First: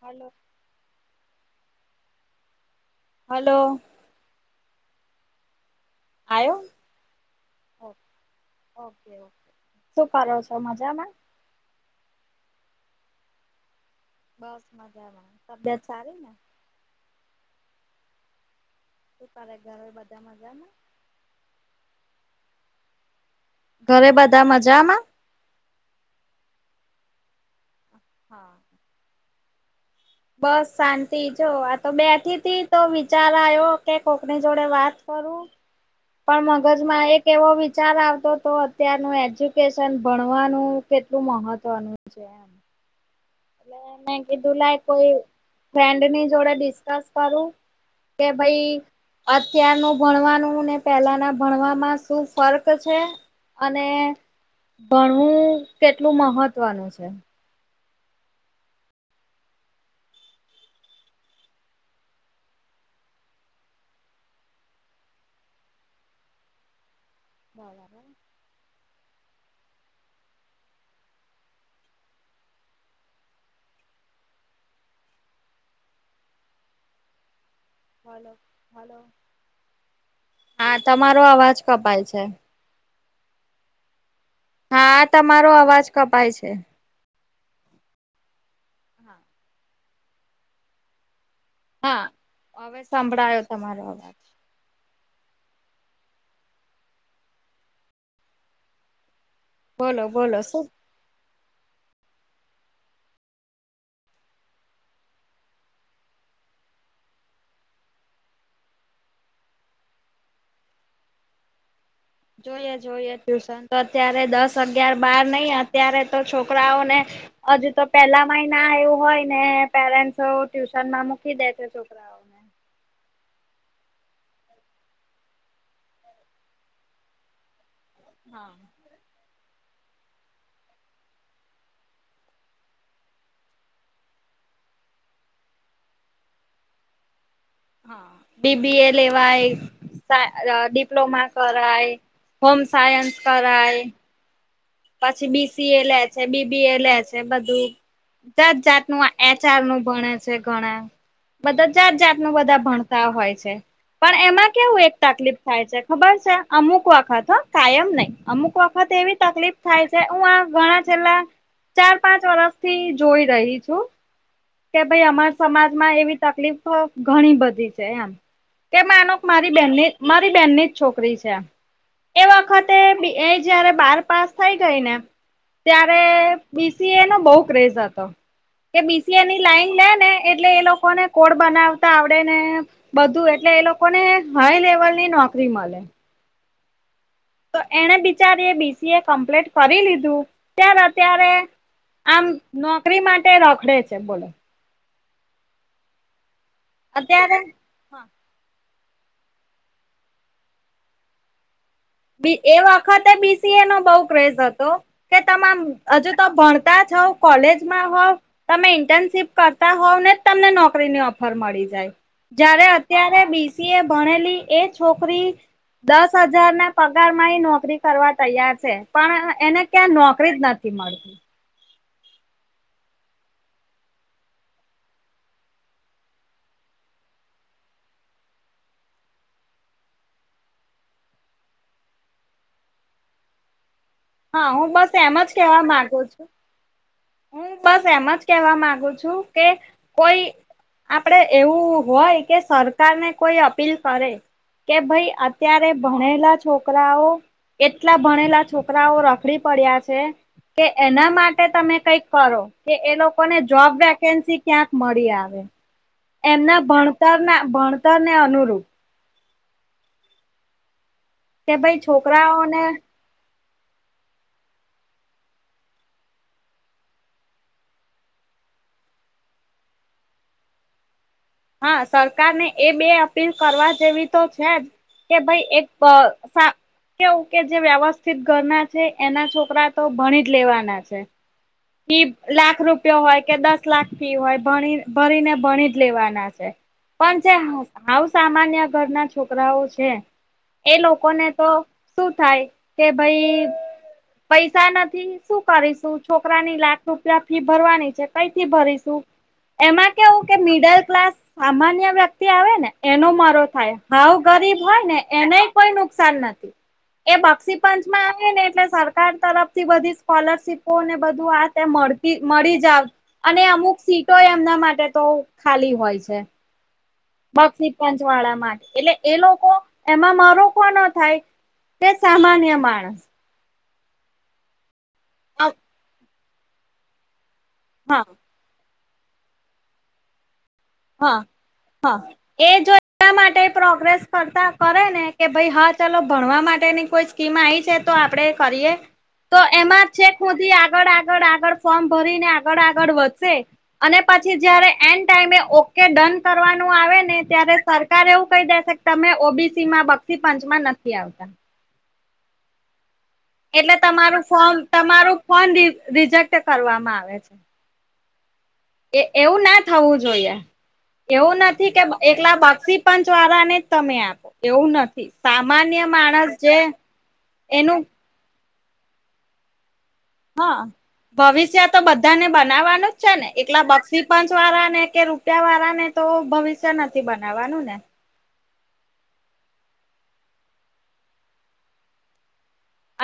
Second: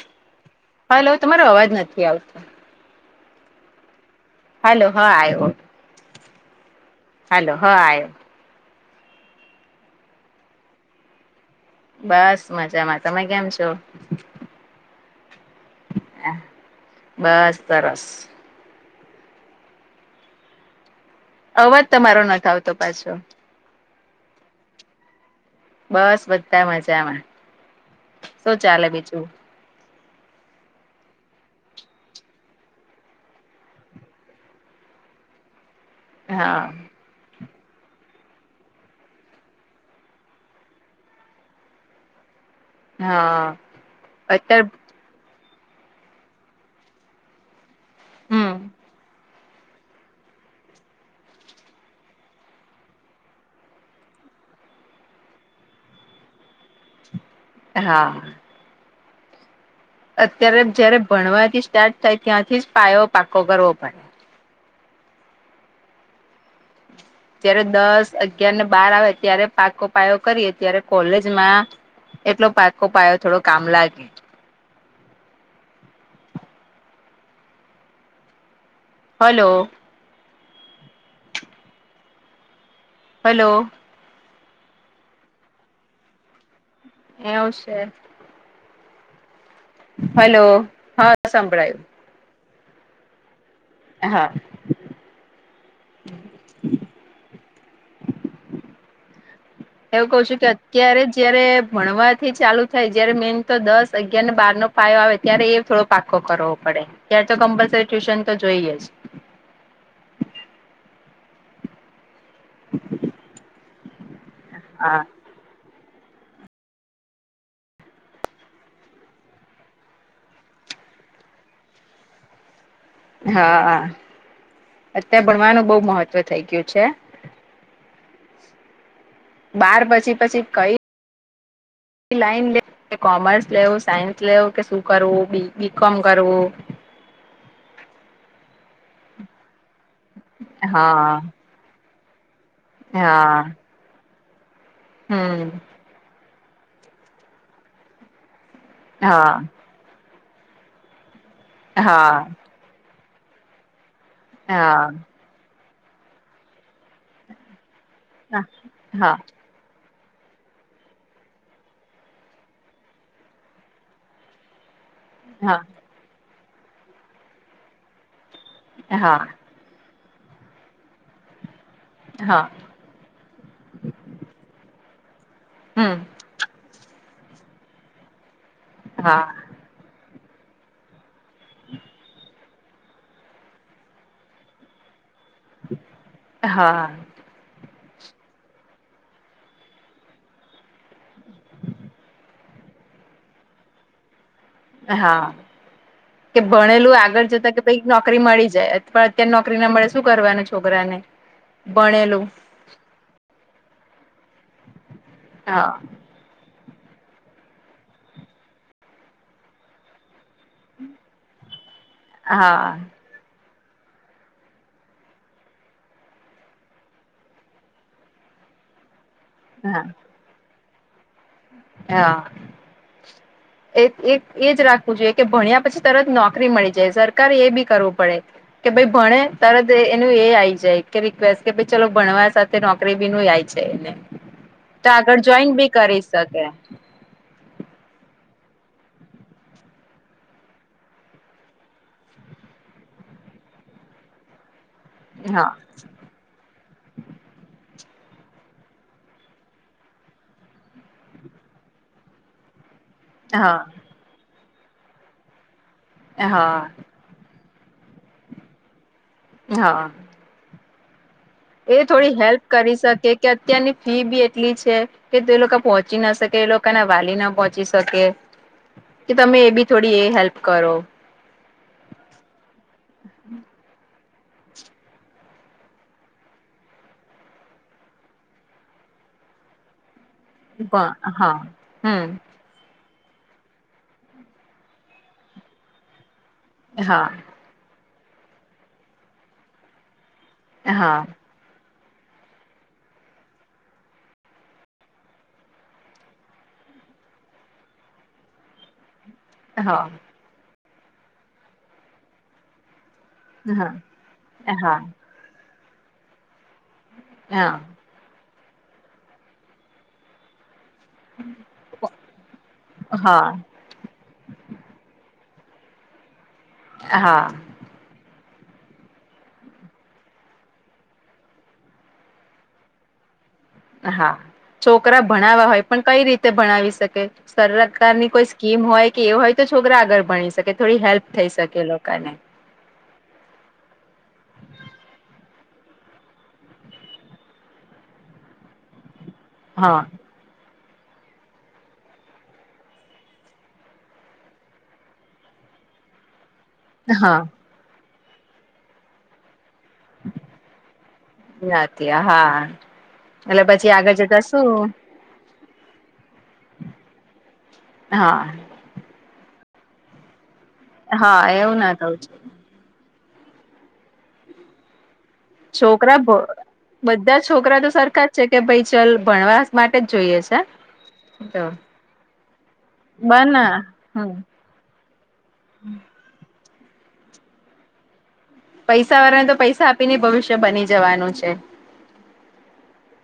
Hello હાલ હ તમારો અવાજ નથી આવતો હલો હલો હા આવ આવો આવ્યો ઓકે ઓકે ઓકે શું કરો છો મજામાં બસ મજામાં તમે કેમ છો બસ મજામાં તબિયત સારી ને બસ દરસ તું તારે ઘરે બધા મજા ને અવાજ તમારો ન આવતો પાછો ઘરે બધા મજામાં બસ બધા મજામાં હા શું ચાલે બીજું બસ શાંતિ જો આ તો બેઠી તો વિચાર આવ્યો કે કોકની જોડે વાત કરું પણ હા મગજમાં એક કેવો વિચાર આવતો તો અત્યારનું એજ્યુકેશન ભણવાનું કેટલું મહત્વનું છે હા એટ મે કીધું લ અત્યારે કોઈ ફન્ડની જોડે ડિસ્કસ કરું કે હમ ભાઈ અત્યારનું ભણવાનું ને પેલાના ભણવામાં શું ફર્ક છે અને ભણવું કેટલું મહત્વનું છે હા અત્યારે જયારે ભણવાથી સ્ટાર્ટ થાય ત્યાંથી જ પાયો પાકો કરવો પડે જયારે દસ અગિયાર ને બાર આવે ત્યારે પાકો પાયો કરીએ ત્યારે કોલેજમાં એટલો પાકો પાયો થોડો કામ લાગે ભલોો ભલોો હલો હા તમારો અવાજ કપાય છે હલો હા તમારો અવાજ કપાય છે એવું છે હલો હા સાંભળાયો હા હવે સંભળાયો તમારો અવાજ હા બોલો એવું કઉ છું બોલો કે શું અત્યારે જ જયારે ભણવાથી ચાલુ થાય જયારે મેન તો દસ અગયારને બાર નો પાયો આવે ત્યારે એ થોડો પાકો કરવો પડે તાર તો કમ્પલસરી ટ્યુશન તો જોઈએ જ જોઈએ જોઈએ ટ્યુશન તો અત્યારે દસ અગયાર હા બાર નહી અત્યારે તો છોકરાઓને હજુ તો પેલા માિ ના આવું હોય ને પેરેન્ટસ ટ્યુશન માં મૂકી દે છે છોકરા હા અત્યારે ભણવાનું બહ મહત્વ થઇ ગયું છે હા બાર પછી પછી કઈ એ લાઈન લે કોમર્સ લેવું સાયન્સ લેવું કે શું કરવું બી કોમ કરવું હા બીબી એ લેવાય હા ડિપ્લોમા કરાય હોમ સાયન્સ હા કરાય પછી હમ બીસી એ લે છે બીબી એ લે છે બધું જાત નું આ હા એચઆર નું ભણે છે ઘણા બધા જાત હા જાતનું બધા ભણતા હોય છે પણ એમાં કેવું એક હા તકલીફ થાય છે ખબર છે અમુક વખત કાયમ નહી અમુક વખત હા એવી તકલીફ થાય છે હું આ ઘણા છેલ્લા ચાર પાંચ વર્ષથી જોઈ રહી છું કે ભાઈ અમાર હા સમાજમાં એવી તકલીફ ઘણી બધી છે એમ કેમ આનો હા મા. મારી બેહેનની જ છોકરી છે એ હા વખાતે. એ જયારે બાર પાસ થઈ ગઈ ને હમ ત્યારે. બીસીએ નો બહુ ક્રેઝ હતો કે હા બીસીએની લાઈન લે ને એટલે એ લોકોને. કોડ બનાવતા આવડે ને બધું એટલે એ લોકોને હાઈ લેવલ ની નોકરી મળે. હા. તો એણે બિચારી બીસીએ કમ્પ્લીટ કરી લીધું. અત્યારે અત્યારે આમ નોકરી માટે રખડે છે બોલો. હા કે ભણેલું આગળ અત્યારે જતા કે. કઈ હા નોકરી મળી જાય પણ અત્યારે નોકરી ના મળે શું કરવાનું છોકરા ને ભણેલું. એ વખતે બીસીએ નો બઉ ક્રેઝ હતો કે તમે હા હજુ તો ભણતા છો. કોલેજમાં હોવ તમે ઇન્ટર્નશીપ કરતા હોવ ને તમને નોકરીની ઓફર મળી જાય. હા જયારે અત્યારે બીસી એ ભણેલી એ છોકરી દસ હજાર ના. પગાર માં નોકરી કરવા તૈયાર છે પણ એને હા ક્યાં નોકરીજ નથી મળતી. હા. [unintelligible] એક એક એજ રાખવું જોઈએ કે ભણ્યા પછી તરત નોકરી મળી જાય સરકારે એ બી કરવું પડે. કે ભાઈ ભણે તરત એનું એ આ આવી જાય કે રિકવેસ્ટ કેાઈ ચલો ભણવા સાથે. નોકરી બી ન જાય છે એને હા હું તો બસ એમ આગળ જ જોઈન કેવા બી માંગુ કરી છું શકે. હું બસ એમ જ કેહેવા મામાંગુ છું કે કોઈ. આપડે એવું હોય કે સરકારને કોઈ અપીલ કરે. કે ભાઈ હા અત્યારે. ભણેલા છોકરાઓ એટલા ભણેલા છોકરાઓ રખડી પડ્યા છે. કે એના માટે તમે. કઈક કરો કે એ લોકોને હા જોબ વેકેન્સી ક્યાંક મળી આવે. હા એમના ભણતર ના ભણતરને અનુરૂપ. હા. કે એ ભાઈ થોડી હેલ્પ છોકરાઓને કરી શકે કે અત્યારની ફી બી એટલી છે. કે તો એ લોકો પહોંચી ના શકે એ લોકોના વાલી ના પહોંચી શકે. કે તમે એ બી થોડી એ હેલ્પ કરો. હા સરકાર ને એ બે અપીલ કરવા જેવી તો છે જ. કે ભાઈ એક કેવું કે જે વ્યવસ્થિત ઘરના છે એના છોકરા. તો ભણીજ લેવાના છે. હા હા હમ લાખ રૂપિયો હોય કે દસ લાખ ફી હોય ભણી ભરીને ભણીજ લેવાના છે. હા પણ જે હ સામાન્ય ઘરના છોકરાઓ છે એ હા લોકોને. તો શું થાય કે ભાઈ. પૈસા નથી શું કરીશું છોકરાની લાખ રૂપિયા ફી ભરવાની છે કઈથી ભરીશું. હા એમાં કેવું કે મિડલ ક્લાસ સામાન્ય વ્યક્તિ આવેને એનો મ હા હા ભ ગરીબ હા હોય ને એને કોઈ નુકસાન નથી એ બક્ષી પંચ માં આવેને એટલે સરકાર તરફથી બધી સ્કોલરશીપ બુકો ને બધું આ મળતી મળી જાવ હા અને અમુક શીખી એમના માટે તો ખાલી હોય છે. હા. ની ટેન્થ વાળા માટે એટલે એ લોકો એમાં મારો કો ના થાય. તે સામાન્ય માણસ હા છોકરા ભણાવવા હોય પણ કઈ રીતે ભણાવી શકે હા સરકારની કોઈ કીમ હોય કે એ હોય તો છોકરા આગળ ભણી શકે થોડી હેલ્પ હા થઈ શકે એ હા. લોકોને એ જો એ માટે પ્રોગ્રેસ કરતા કરે ને કે ભાઈ હા ચલો ભણવા માટેની કોઈ સ્કીમ આઈ છે તો આપડે કરીએ તો હા એમાં છે સુધી આગળ આગળ આગળ ફોર્મ ભરી ને આગળ આગળ વધશે. અને પછી જયારે એન્ડ ટાઈમે ઓકે ડન કરવાનું આવે ને હા ત્યારે સરકાર એવું કહી દેશે તમે ઓબીસી માં બક્ષી પંચમાં નથી આવતા ની આવતી હા. પછી એટલે આગળ જતા તમારું ફોમ શું તમારું ફોન રિજેક્ટ કરવામાં આવે છે. હા. એ એવું ના થવું જોઈએ હા એવું નથી ના કે થવું છે એકલા બક્ષી પંચ વાળા ને જ તમે આપો એવું નથી થી પાપ છોકરા બધા છોકરા તો એનું સરખા જ છે કે ભાઈ ચલ ભણવા માટે જ જોઈએ છે. હા ભવિષ્ય તો બધાને બનાવવાનું જ છે ને બના એટલા બક્ષી હમ પંચ વાળા ને કે રૂપિયા વાળા ને તો ભવિષ્ય નથી બનાવાનું ને પૈસા વાળા ને તો પૈસા આપી ને ભવિષ્ય બની જવાનું છે.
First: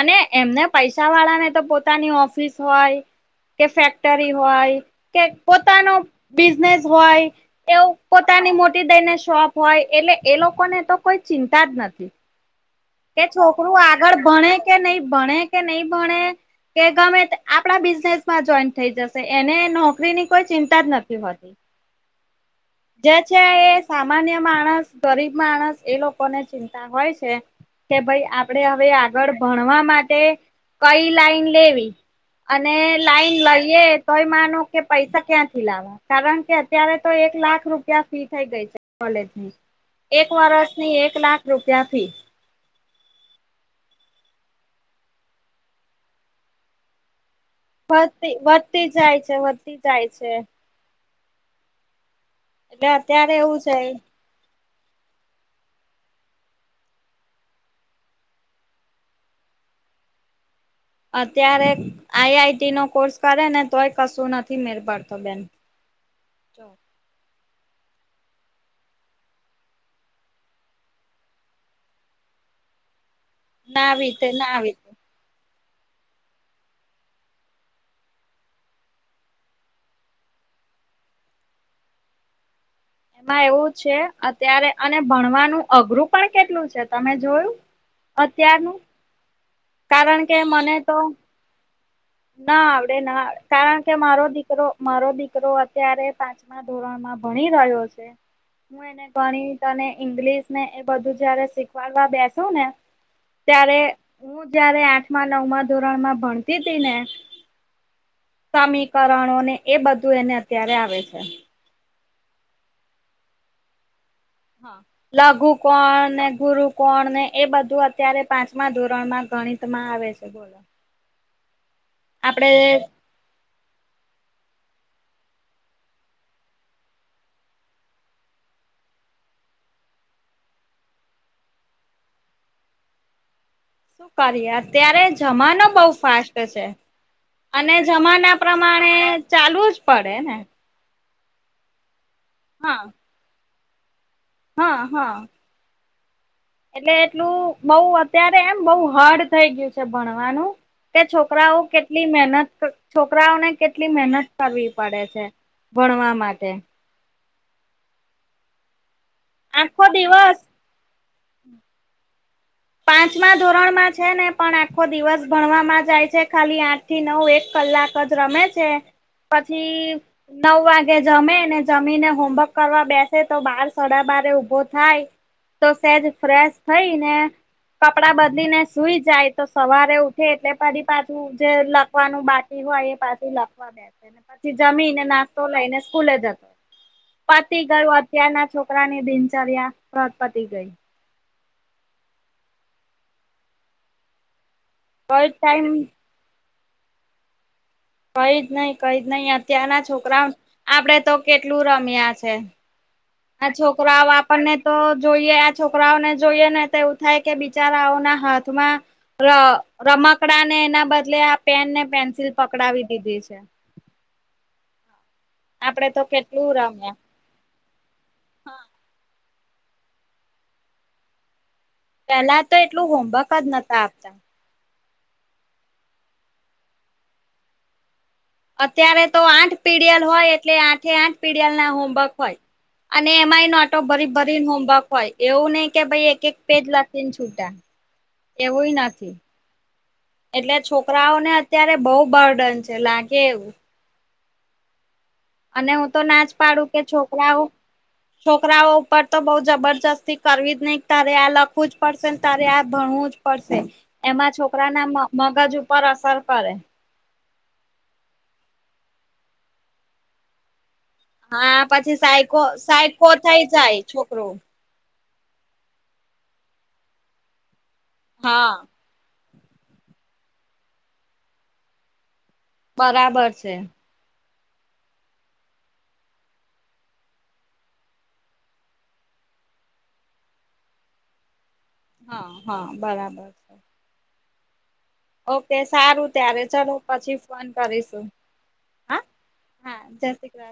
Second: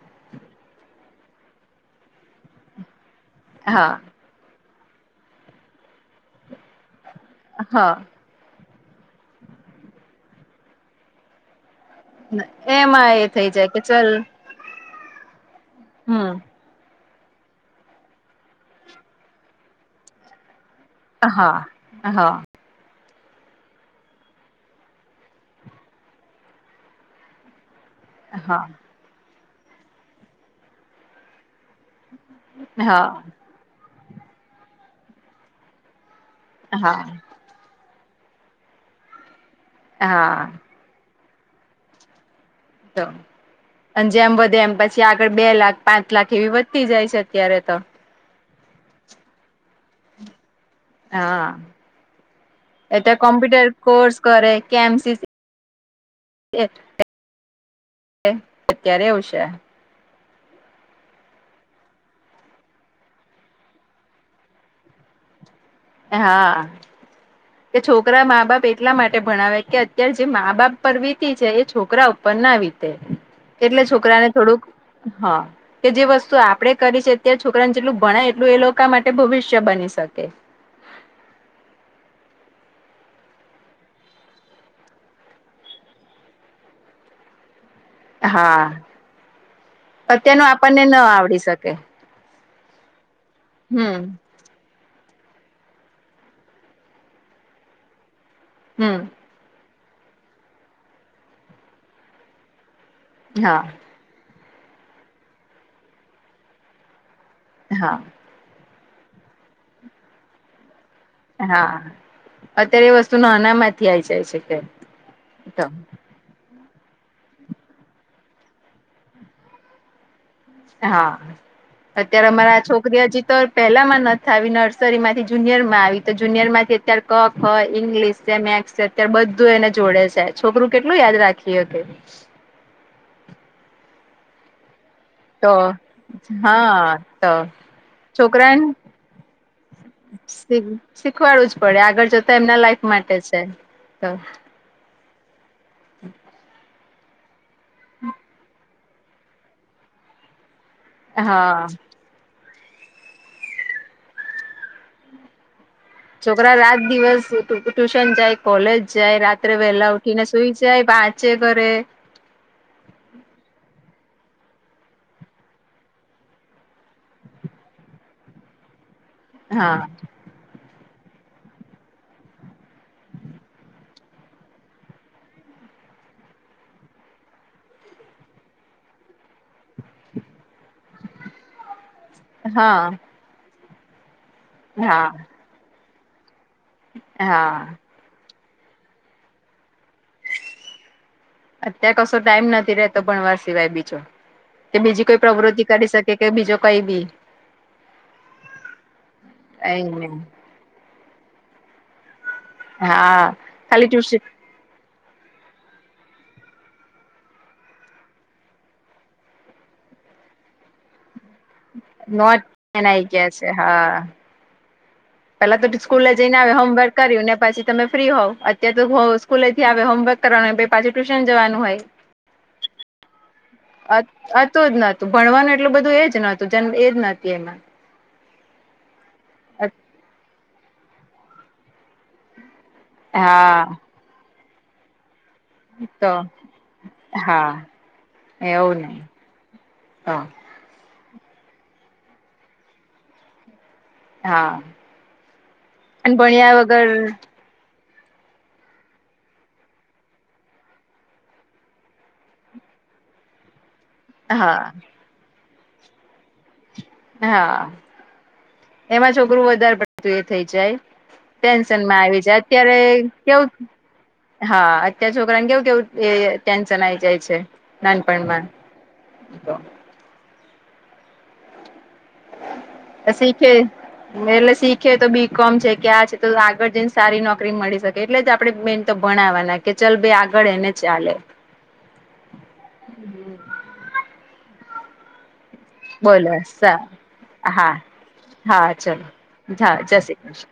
અને એમને પૈસા વાળાને તો પોતાની ઓફિસ હોય કે હા ફેક્ટરી રી હોય પોતાનો બિઝનેસ હોય એવુ હા પોતા પોતાની મોટી દઈ ને શોપ હોય એટલે એ લોકો ને તો કોઈ ચિંતા જ નથી. હે એમાં કે એ થઈ જાય છોકરું કે ચલ આગળ ભણે કે નહી ભણે કે નહી ભણે હમ કે ગમે આપડા બિઝનેસ માં જોઈન થઈ જશે એને નોકરીની કોઈ ચિંતા જ નથી. હોતી. હા હા. જે છે એ સામાન્ય માણસ ગરીબ માણસ એ લોકો ને ચિંતા હોય છે. કે ભાઈ હા આપણેે હવે આગળ ભણવા માટે કઈ લાઈન લેવી. અને લાઈન હા લઈએ તોય માનો કે પૈસા ક્યાંથી લાવવા કારણ અત્યારે હા તો એક લાખ રૂપિયા ફી થઈ ગઈ છે કોલેજ ની એક હા વરષ ની એક લાખ રૂપિયા ફી તો અને જેમ વધે એમ પછી આગળ બે લાખ પાંચ લાખ એવી વધતી જાય છે અત્યારે તો વધતી વધતી જાય છે વધતી જાય છે હા એટલે એ તો અત્યારે એવું કોમ્પ્યુટર છે. કોર્સ કર કે એમસીસી એ જ [inaudible] અત્યારે આવશે. અત્યારે આઈઆઈટી નો કોર્સ કરે ને તોય કશું નથી મેળ પડતો બેન હા. કે છોકરા મા બાપ એટલા માટે ભણાવે કે અત્યારે જે મા બાપ પરવીતિ છે એ છોકરા ઉપર ના વીતે એટલે ના આવી છોકરા રીતે ને ના થોડુંક આવી રીતે. હા. કે જે વસ્તુ આપડે કરી છે અત્યારે છોકરાને જેટલું ભણાય એટલું એ લોકો માટે ભવિષ્ય બની શકે. એમાં એવું છે અત્યારે અને ભણવાનું અઘરું પણ કેટલું છે તમે જોયું હા અત્યારનું કારણ કે અત્યારનું મને આપણને તો ન આવડી શકે ના આવડે ના આવડે કારણ કે હમ મારો દીકરો મારો દીકરો અત્યારે પાંચમા ધોરણમાં ભણી રહ્યો છે હું હમ એને ઘણી ને ઈંગ્લિશ ને એ બધું જયારે શીખવાડવા બેસો ને હા ત્યારે હું જયારે આઠમા નવમા ધોરણમાં ભણતી તી ને હા સમીકરણો ને એ બધું એને અત્યારે આવે છે હા અત્યારે એ વસ્તુ ના અનામાંતથી આઈ જાય છે કે હા લઘુ તો કોણને ગુરુ કોણ ને એ બધું અત્યારે પાંચમા ધોરણમાં ગણિત માં આવે છે બોલો હા અત્યારે આપડે અમારા છોકરી હજી તો પહેલામાં નથી આવી નર્સરી માંથી જુનિયરમાં આવી તો જુનિયર માંથી અત્યારે કક હોય ઇંગ્લિશ છે મેસ ત્યારે બધું એને જોડે છે છોકરું કેટલું યાદ રાખી હ કે શું કરીએ અત્યારે જ તો જમાનો બહુ ફાસ્ટ છે હા તો અને જમાના છોકરાને પ્રમાણે ચાલવું જ પડે ને શીખવાડું જ પડે આગળ જતા એમના હા. લાઈફ માટે છે તો હા હા [unintelligible] એટલે એટલું બઉ અત્યારે એમ બઉ હાર્ડ થઈ ગયું છે ભણવાનું તે છોકરાઓ હા કેટલી મહેનત છોકરાઓને કેટલી મહેનત કરવી પડે છે ભણવા માટે છોકરા રાત દિવસ ટ્યુશન જાય કોલેજ જાય રાત્રે આખો વહેલા ઉઠીને દિવસ સુઈ જે વાચે કરે પાંચમા ધોરણ માં છે ને પણ આખો દિવસ ભણવામાં જાય છે ખાલી આઠ થી નવ એક કલાક જ રમે છે હા પછી નવ વાગે જમે ને જમીને હોમવર્ક કરવા બેસે તો બાર સડા બારે ઉભો થાય તો સેજ ફ્રેશ થઈ ને કપડાં બદલીને સુૂઈ જાય તો સવારે ઉઠે એટલે પછ પાછું જે વાનું બાટી હા હોય એ પાછી લખવા દેશેને પછી હા જમીને હા નાસ્તો લઈને સ્કૂલે જતો પતિ ગયોું અત્યારના છોકરાની દિનચર્યાજ પતિ ગઈ અત્યારે કશો ટાઈમ નથી રતો ભણવાર સિવાય બીજો કે બીજી કોઈ પ્રવૃતિ કરી શકે કે કે બીજો કઈ બી કઈ જ નઈ કઈ નહીિ અત્યારના એને છોકરા આપડે તો કેટલું રમ્યા છે હા આ ખાલી છોકરો આવ ટ્યુશન આપણને તો જોઈએ આ છોકરાઓને જોઈએ ને તો એવું થાય કે બિચારાઓના હાથમાં ર રમકડા ને એના બદલે આ પેન ને પેન્સિલ નોટ એન પકડાવી આઈ દીધી ગયા છે હા પેલા તો આપડે સ્કૂલે જઈને કેટલું આવે હોમવર્ક રમ્યા કર્યું ને પછી તમે ફ્રી હોવ અત્યારે તો સ્કૂલે થી આવે હોમવર્ક કરવાનું હોય પાછી ટ્યુશન જવાનું હોય. પેલા તો એટલું હોમવર્ક જ નતા આપતા નુ જ નતું ભણવાનું એટલું બધું એજ નતું જે એજ નથી એમાં અત્યારે તો આઠ પીડીયલ હોય એટલે આઠે આઠ પીડીયલ ના હોમવર્ક હોય અને એમાંઈ નો હા આટો ભરી ભરીને હોમવર્ક હોય એવું નહ કે ભાઈ તો એક એક પેજ લીને છૂટા હા એવુંય નથી હા એટલે છોકરાઓને અત્યારે બહુ બર્ડન છે લાગે એવું હા અને હું તો નાચ ભણ્યા પાડું કે વગર છોકરાઓ છોકરાઓ ઉપર તો બઉ જબરજસ્તી કરવી જ નહી તારે આ લખવું જ પડશેને તારે આ ભણવું જ પડશે એમાં હા છોકરાના મગજ ઉપર અસર કરે. હા એમાં છોકરું વધારે પડતું એ થઈ જાય હા પછી ટેન્શનમાં આવી જાય સાયકો અત્યારે સાયકો થઈ કેવુ જાય છોકરું હા. ત્યાં છોકરા ને કેવું કેવું એ ટેન્શન આવી જાય છે નાનપણમાં હા. તો બરાબર શીખે છે કે એટલે શીખે તો બી કોમ છે ક્યાં છે તો આગળ જઈને સારી નોકરી મળી શકે એટલે જ આપડે મેન તો ભણવાના કે ચાલ ભાઈ આગળ એને ચાલે હા હા બરાબર. છે. ઓકે સારું બોલો ત્યારે ચલો પછી ફોન હા કરીશું હા ચલો. હા જય શ્રી કૃષ્ણ.